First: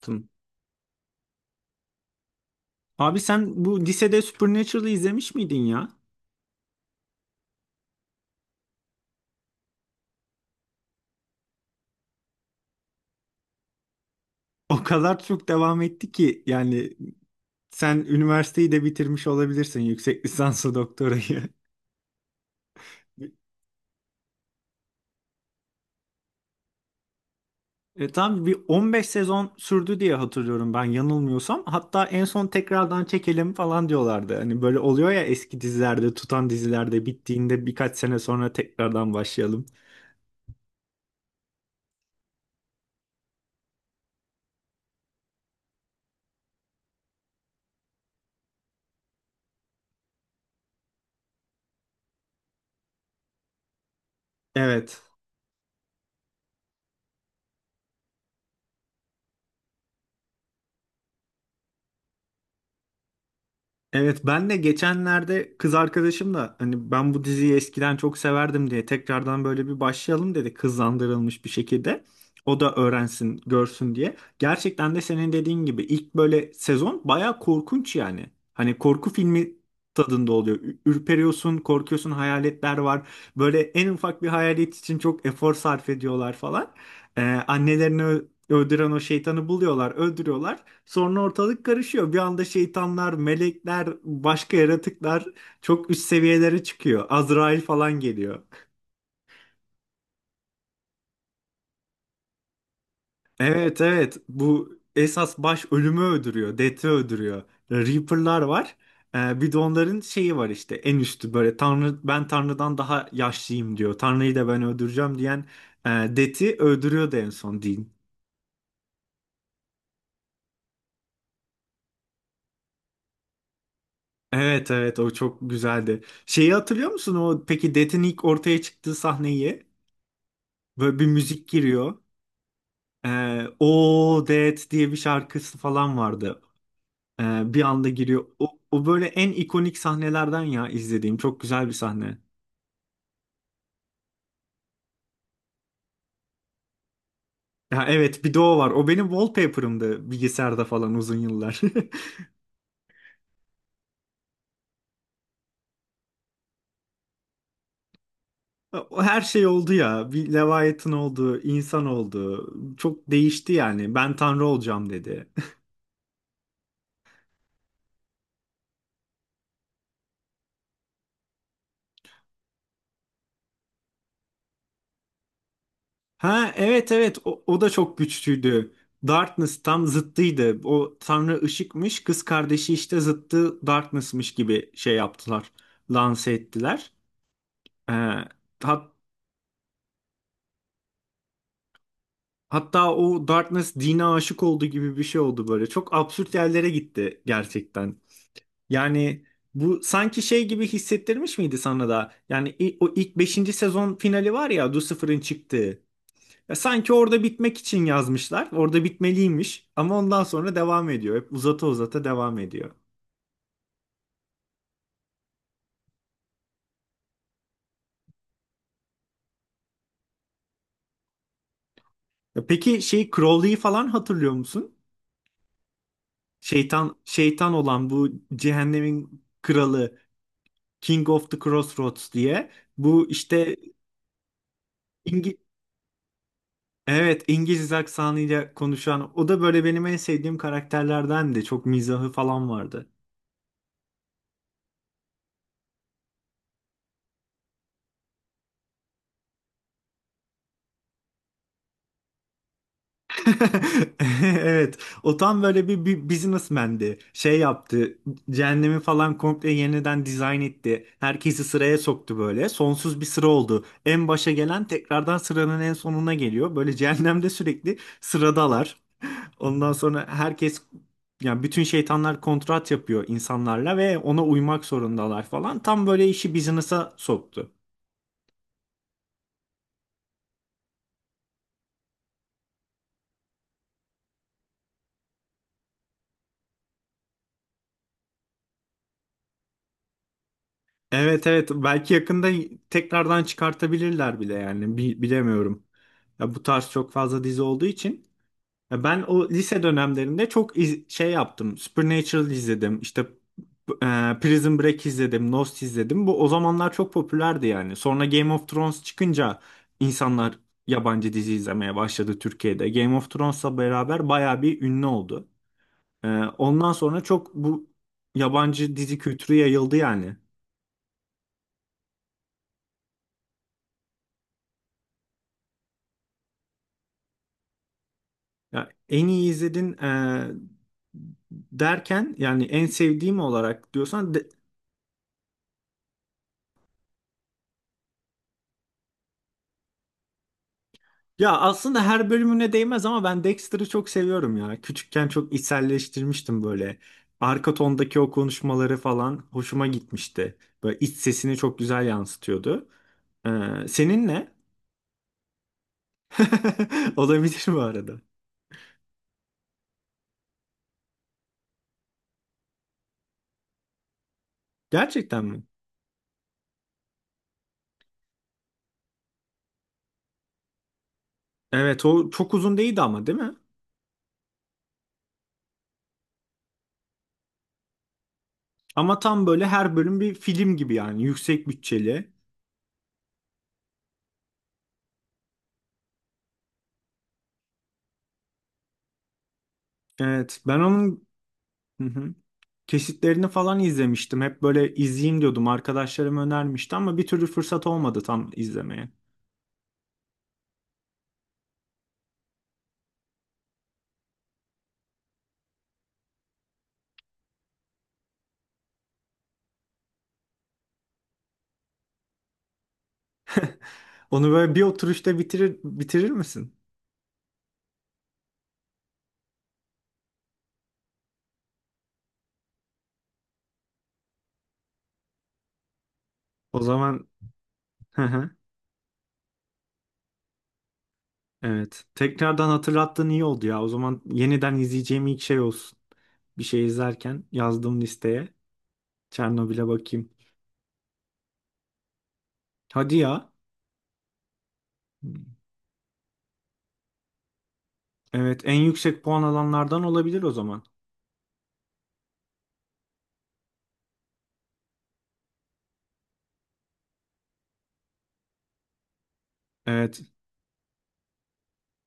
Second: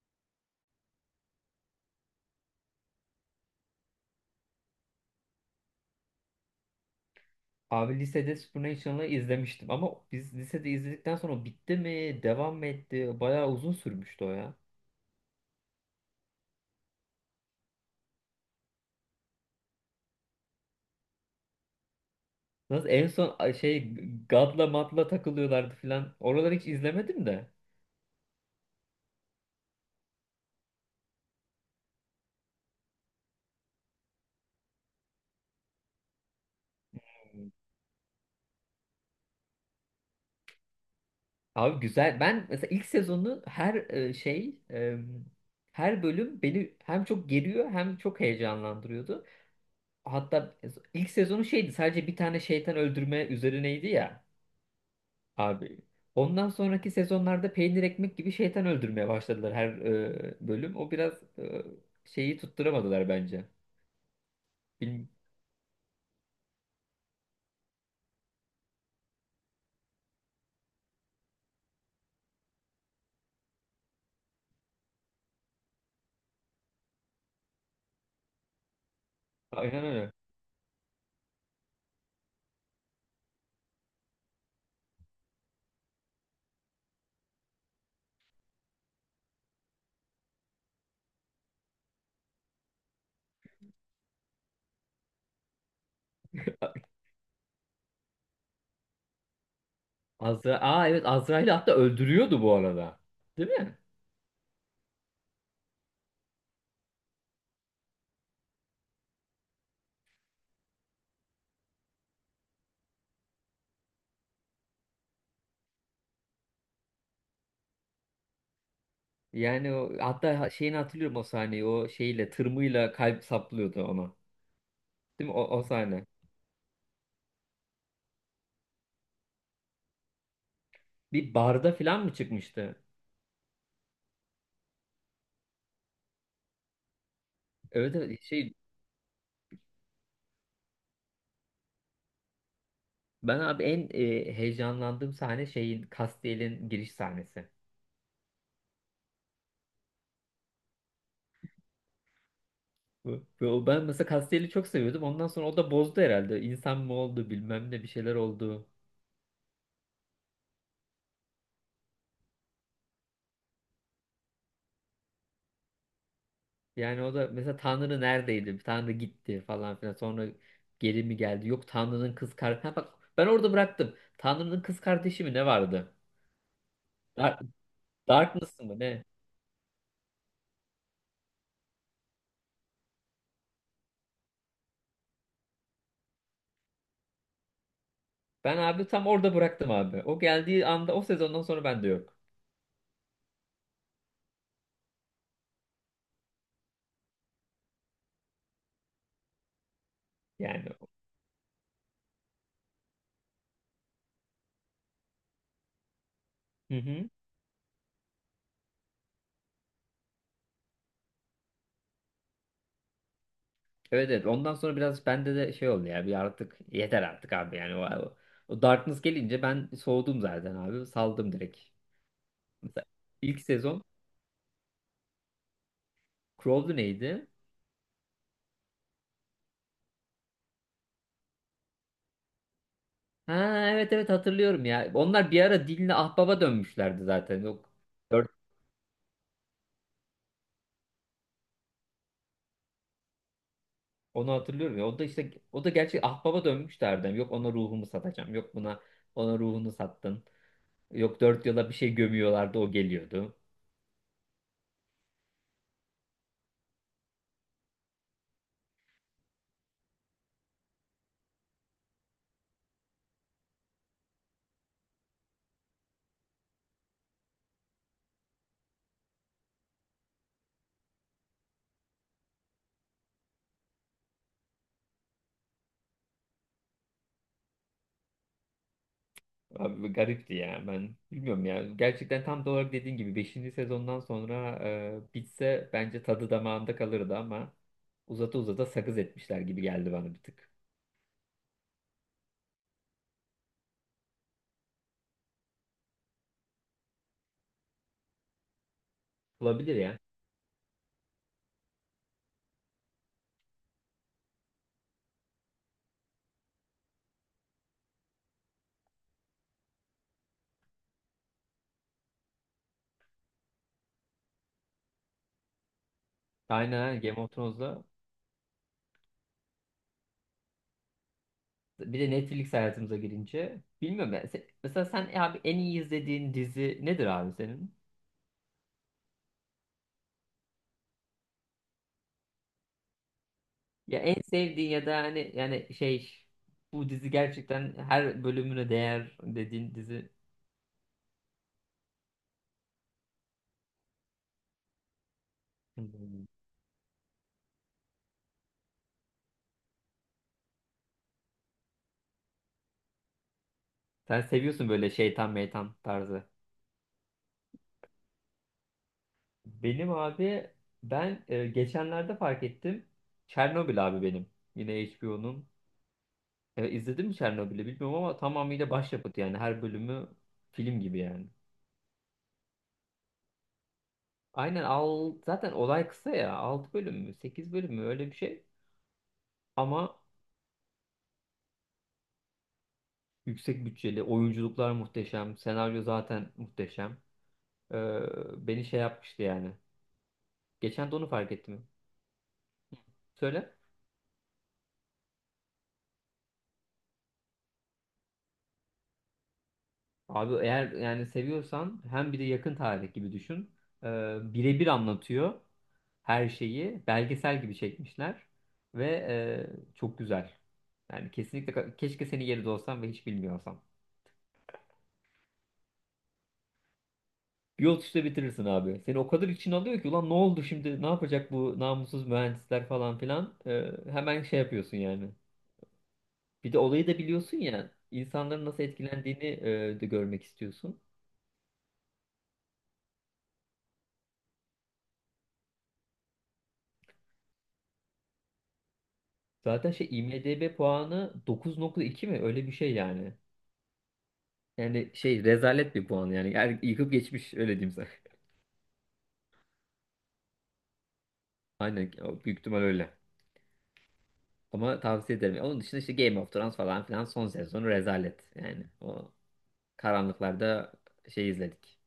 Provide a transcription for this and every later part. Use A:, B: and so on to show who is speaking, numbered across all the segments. A: Tım. Abi sen bu lisede Supernatural'ı izlemiş miydin ya?
B: Abi lisede Supernatural'ı izlemiştim ama biz lisede izledikten sonra o bitti mi, devam mı etti? Bayağı uzun sürmüştü o ya.
A: O kadar çok devam etti ki yani sen üniversiteyi de bitirmiş olabilirsin yüksek lisansı doktorayı.
B: Nasıl en son God'la Mad'la takılıyorlardı filan. Oraları hiç izlemedim de.
A: Tam bir 15 sezon sürdü diye hatırlıyorum ben yanılmıyorsam. Hatta en son tekrardan çekelim falan diyorlardı. Hani böyle oluyor ya eski dizilerde, tutan dizilerde bittiğinde birkaç sene sonra tekrardan başlayalım.
B: Abi güzel. Ben mesela ilk sezonu her e, şey e, her bölüm beni hem çok geriyor hem çok heyecanlandırıyordu. Hatta ilk sezonu şeydi, sadece bir tane şeytan öldürme üzerineydi ya.
A: Evet.
B: Abi ondan sonraki sezonlarda peynir ekmek gibi şeytan öldürmeye başladılar her bölüm. O biraz şeyi tutturamadılar bence.
A: Evet ben de
B: Bil-
A: geçenlerde kız arkadaşım da hani ben bu diziyi eskiden çok severdim diye tekrardan böyle bir başlayalım dedi kızlandırılmış bir şekilde. O da öğrensin, görsün diye. Gerçekten de senin dediğin gibi ilk böyle sezon bayağı korkunç yani. Hani korku filmi
B: Aynen öyle.
A: tadında oluyor. Ürperiyorsun, korkuyorsun, hayaletler var. Böyle en ufak bir hayalet için çok efor sarf ediyorlar falan. Ee, Annelerini öldüren o şeytanı buluyorlar, öldürüyorlar. Sonra ortalık karışıyor. Bir anda şeytanlar, melekler, başka yaratıklar çok üst seviyelere çıkıyor. Azrail falan geliyor.
B: Aa, evet, Azrail'i hatta öldürüyordu bu arada. Değil mi?
A: Evet evet bu esas baş ölümü öldürüyor. Death'i öldürüyor. Reaper'lar var. Bir de onların şeyi var işte en üstü böyle Tanrı ben Tanrı'dan daha yaşlıyım diyor. Tanrı'yı da ben öldüreceğim diyen Death'i öldürüyor da en son Dean.
B: Yani o, hatta şeyini hatırlıyorum o sahneyi. O şeyle tırmıyla kalp saplıyordu ona.
A: Evet evet o
B: Değil mi?
A: çok
B: O, o
A: güzeldi.
B: sahne.
A: Şeyi hatırlıyor musun o peki Death'in ilk ortaya çıktığı sahneyi? Böyle bir
B: Bir
A: müzik
B: barda
A: giriyor.
B: falan mı çıkmıştı?
A: O Dead diye bir şarkısı falan vardı. Bir anda
B: Evet, evet,
A: giriyor.
B: şey
A: O, o böyle en ikonik sahnelerden ya izlediğim. Çok güzel bir sahne.
B: ben abi en heyecanlandığım sahne şeyin Castiel'in giriş sahnesi.
A: Ya evet bir de o var. O benim wallpaper'ımdı bilgisayarda falan uzun yıllar.
B: Ben mesela Castelli çok seviyordum. Ondan sonra o da bozdu herhalde. İnsan mı oldu, bilmem ne bir şeyler oldu.
A: O her şey oldu ya. Bir Leviathan oldu, insan oldu. Çok değişti yani. Ben tanrı olacağım dedi.
B: Yani o da mesela Tanrı neredeydi? Tanrı gitti falan filan. Sonra geri mi geldi? Yok, Tanrı'nın kız kardeşi. Bak, ben orada bıraktım. Tanrı'nın kız kardeşi mi ne vardı?
A: Ha evet evet
B: Dark,
A: o, o da çok
B: Darkness
A: güçlüydü.
B: mı ne?
A: Darkness tam zıttıydı. O tanrı ışıkmış, kız kardeşi işte zıttı Darkness'mış gibi şey yaptılar. Lanse ettiler. Ee,
B: Ben abi
A: hat-
B: tam orada bıraktım abi. O geldiği anda, o sezondan sonra ben de yok.
A: hatta o Darkness dine aşık oldu gibi bir şey oldu böyle. Çok absürt yerlere gitti gerçekten. Yani bu sanki şey gibi
B: Yani.
A: hissettirmiş miydi sana da? Yani o ilk beşinci sezon finali var ya Lucifer'ın çıktığı. Ya
B: Hı
A: sanki
B: hı.
A: orada bitmek için yazmışlar. Orada bitmeliymiş ama ondan sonra devam ediyor. Hep uzata uzata devam ediyor.
B: Evet, evet, ondan sonra biraz bende de şey oldu ya, bir artık yeter artık abi yani o, o Darkness gelince ben soğudum zaten abi, saldım direkt.
A: Ya peki
B: Mesela
A: şey
B: ilk
A: Crowley'i
B: sezon
A: falan hatırlıyor musun?
B: Crow'du
A: Şeytan
B: neydi?
A: şeytan olan bu cehennemin kralı King of the Crossroads diye bu
B: Ha,
A: işte
B: evet, evet, hatırlıyorum ya. Onlar
A: İngi
B: bir ara Din'le Ahbap'a dönmüşlerdi
A: evet
B: zaten. Yok
A: İngiliz
B: dört-
A: aksanıyla konuşan o da böyle benim en sevdiğim karakterlerden de çok mizahı falan vardı.
B: onu hatırlıyorum ya. O da işte o da gerçi Ahbap'a dönmüşlerdi. Yok, ona ruhumu satacağım. Yok, buna, ona ruhunu sattın. Yok, dört yola bir şey gömüyorlardı, o geliyordu.
A: Evet. O tam böyle bir businessman'di. Şey yaptı. Cehennemi falan komple yeniden dizayn etti. Herkesi sıraya soktu böyle. Sonsuz bir sıra oldu. En başa gelen tekrardan sıranın en sonuna geliyor. Böyle cehennemde sürekli sıradalar. Ondan sonra herkes yani bütün şeytanlar kontrat yapıyor insanlarla ve ona uymak zorundalar falan. Tam böyle işi business'a soktu.
B: Abi bu garipti ya, ben bilmiyorum ya gerçekten, tam da olarak dediğin gibi beşinci sezondan sonra bitse bence tadı damağında kalırdı ama uzata uzata sakız etmişler gibi geldi bana bir tık.
A: Evet evet belki yakında tekrardan çıkartabilirler bile yani bilemiyorum. Ya bu tarz çok fazla dizi olduğu için ya ben o lise
B: Olabilir ya.
A: dönemlerinde çok şey yaptım. Supernatural izledim. İşte e, Prison Break izledim, Lost izledim. Bu o zamanlar çok popülerdi yani. Sonra Game of Thrones çıkınca insanlar yabancı dizi izlemeye başladı Türkiye'de. Game of Thrones'la beraber bayağı bir ünlü oldu. E, Ondan sonra
B: Aynen, Game of
A: çok bu
B: Thrones'da
A: yabancı dizi kültürü yayıldı yani.
B: bir de Netflix hayatımıza girince bilmiyorum ben. Mesela sen abi en iyi izlediğin dizi nedir abi senin?
A: Ya en iyi izledin derken yani en sevdiğim olarak
B: Ya
A: diyorsan
B: en sevdiğin ya da hani yani şey, bu dizi gerçekten her bölümüne değer dediğin dizi.
A: ya aslında her bölümüne değmez ama ben Dexter'ı çok seviyorum ya. Küçükken çok
B: Hmm.
A: içselleştirmiştim böyle. Arka tondaki o konuşmaları falan hoşuma gitmişti. Böyle iç sesini çok güzel yansıtıyordu. Senin
B: Sen
A: ne?
B: seviyorsun böyle şeytan meytan tarzı.
A: Olabilir bu arada.
B: Benim abi ben geçenlerde fark ettim. Çernobil abi benim. Yine
A: Gerçekten mi?
B: HBO'nun. E, izledin mi Çernobil'i bilmiyorum ama tamamıyla başyapıt yani, her bölümü film gibi yani.
A: Evet o çok uzun değildi ama değil mi?
B: Aynen, al zaten olay kısa ya. 6 bölüm mü, 8 bölüm mü, öyle bir şey.
A: Ama tam böyle her
B: Ama
A: bölüm bir film gibi yani yüksek bütçeli.
B: yüksek bütçeli, oyunculuklar muhteşem, senaryo zaten muhteşem. E, beni şey yapmıştı yani.
A: Evet ben
B: Geçen de
A: onun...
B: onu fark ettim.
A: Kesitlerini
B: Söyle.
A: falan izlemiştim. Hep böyle izleyeyim diyordum. Arkadaşlarım önermişti ama bir türlü fırsat olmadı tam izlemeye.
B: Abi, eğer yani seviyorsan, hem bir de yakın tarih gibi düşün. Ee, birebir anlatıyor her şeyi. Belgesel gibi çekmişler. Ve çok güzel. Yani kesinlikle keşke senin yerinde olsam ve hiç bilmiyorsam.
A: Onu böyle bir oturuşta bitirir misin?
B: Bir yol işte bitirirsin abi. Seni o kadar için alıyor ki ulan ne oldu şimdi, ne yapacak bu namussuz mühendisler falan filan. Hemen şey yapıyorsun yani. Bir de
A: O
B: olayı da
A: zaman
B: biliyorsun ya,
A: hı hı,
B: insanların nasıl etkilendiğini de görmek istiyorsun.
A: evet. Tekrardan hatırlattığın iyi oldu ya. O zaman yeniden izleyeceğim ilk şey olsun. Bir şey izlerken yazdığım listeye Çernobil'e
B: Zaten şey
A: bakayım.
B: IMDb puanı 9,2 mi? Öyle bir şey
A: Hadi
B: yani.
A: ya.
B: Yani şey rezalet bir puan yani. Yani yıkıp geçmiş, öyle diyeyim sana.
A: Evet, en yüksek puan alanlardan olabilir o zaman.
B: Aynen, o büyük ihtimal öyle. Ama tavsiye ederim. Onun dışında işte Game of Thrones falan filan, son sezonu rezalet. Yani o
A: Evet.
B: karanlıklarda şey izledik.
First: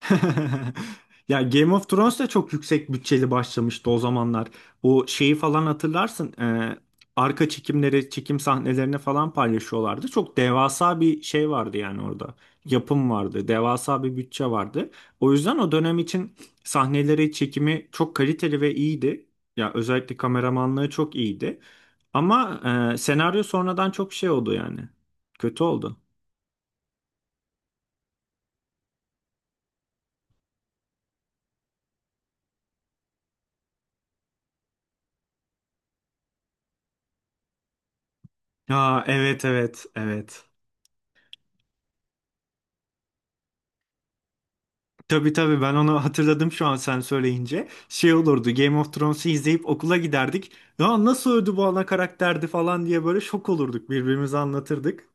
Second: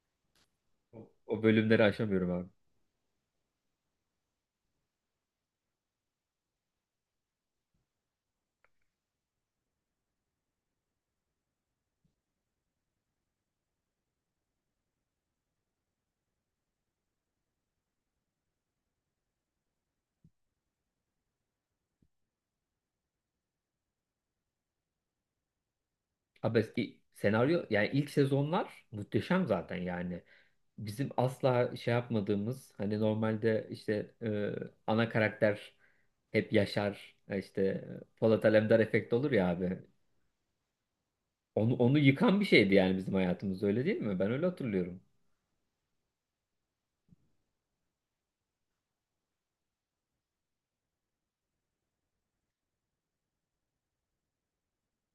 B: O,
A: Ya
B: o
A: Game
B: bölümleri
A: of Thrones da
B: aşamıyorum abi.
A: çok yüksek bütçeli başlamıştı o zamanlar. O şeyi falan hatırlarsın. Arka çekimleri, çekim sahnelerini falan paylaşıyorlardı. Çok devasa bir şey vardı yani orada. Yapım vardı, devasa bir bütçe vardı. O yüzden o dönem için sahneleri, çekimi çok kaliteli ve iyiydi. Ya özellikle kameramanlığı çok iyiydi. Ama senaryo sonradan çok şey oldu yani. Kötü oldu.
B: Abi eski senaryo, yani ilk sezonlar muhteşem zaten yani. Bizim asla şey yapmadığımız, hani normalde işte ana karakter hep Yaşar işte Polat Alemdar
A: Aa,
B: efekt olur
A: evet
B: ya abi.
A: evet evet.
B: Onu yıkan bir şeydi yani, bizim hayatımız öyle değil mi? Ben öyle hatırlıyorum.
A: Tabii tabii ben onu hatırladım şu an sen söyleyince. Şey olurdu Game of Thrones'u izleyip okula giderdik. Ya nasıl öldü bu ana karakterdi falan diye böyle şok olurduk birbirimize anlatırdık.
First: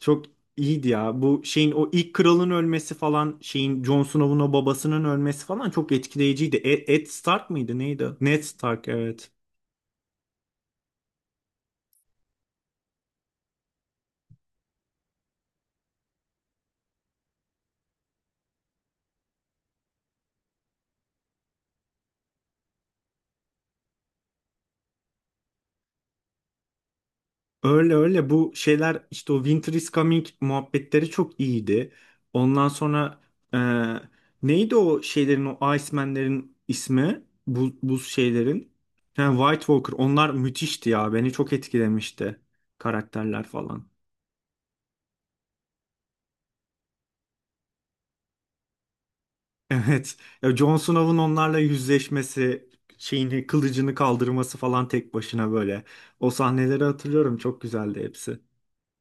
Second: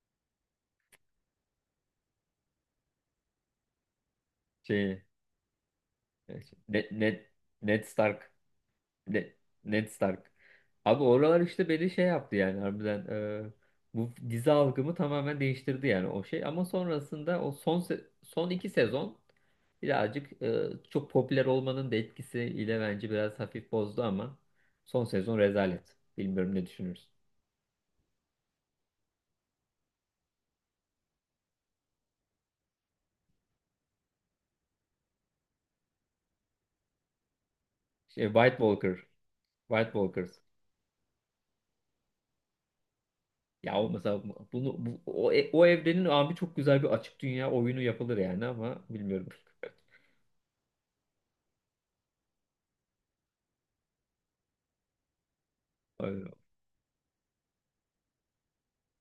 A: Çok iyiydi ya. Bu şeyin o ilk kralın ölmesi falan şeyin Jon Snow'un o
B: Şey e,
A: babasının ölmesi falan çok
B: şey,
A: etkileyiciydi.
B: Ned,
A: Ed
B: Ned,
A: Stark mıydı
B: Ned
A: neydi?
B: Stark
A: Ned Stark evet.
B: Ne, Ned Stark. Abi oralar işte beni şey yaptı yani, harbiden e, bu dizi algımı tamamen değiştirdi yani o şey, ama sonrasında o son 2 sezon birazcık çok popüler olmanın da etkisiyle bence biraz hafif bozdu ama son sezon rezalet. Bilmiyorum ne düşünürsün.
A: Öyle öyle bu şeyler işte o Winter is Coming muhabbetleri çok iyiydi. Ondan sonra e, neydi o şeylerin o Iceman'lerin ismi? Bu, buz
B: Şey, White
A: şeylerin.
B: Walker,
A: Yani White Walker
B: White
A: onlar
B: Walkers.
A: müthişti ya beni çok etkilemişti karakterler
B: Ya
A: falan.
B: o mesela bunu bu, o, e, o evrenin abi çok güzel bir açık dünya oyunu yapılır yani ama bilmiyorum.
A: Evet ya Jon Snow'un onlarla yüzleşmesi şeyini kılıcını kaldırması falan tek başına böyle. O sahneleri hatırlıyorum çok güzeldi hepsi.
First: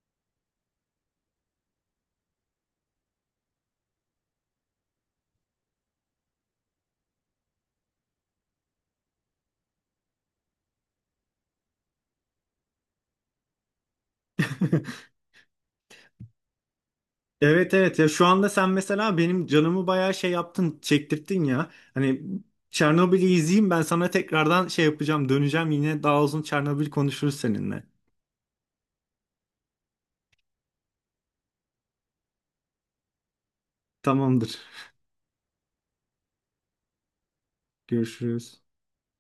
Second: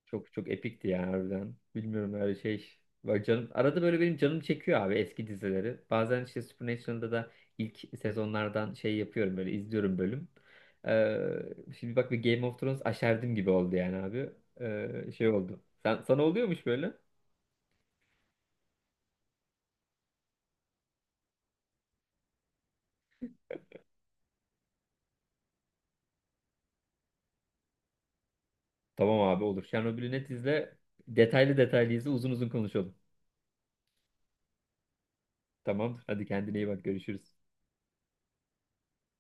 B: Çok çok epikti ya harbiden. Bilmiyorum öyle şey. Bak canım, arada böyle benim canım çekiyor abi eski dizileri. Bazen işte Supernatural'da da ilk sezonlardan şey yapıyorum böyle, izliyorum bölüm. Ee, şimdi bak, bir Game of Thrones aşerdim gibi oldu yani abi. Şey oldu. Sana oluyormuş böyle.
A: Evet evet ya şu anda sen mesela benim canımı bayağı şey yaptın çektirttin ya. Hani Çernobil'i izleyeyim ben sana tekrardan şey yapacağım döneceğim yine daha uzun Çernobil konuşuruz seninle.
B: Tamam abi, olur. Chernobyl'ü net izle. Detaylı detaylı izle, uzun uzun konuşalım.
A: Tamamdır.
B: Tamam. Hadi kendine iyi bak, görüşürüz.
A: Görüşürüz.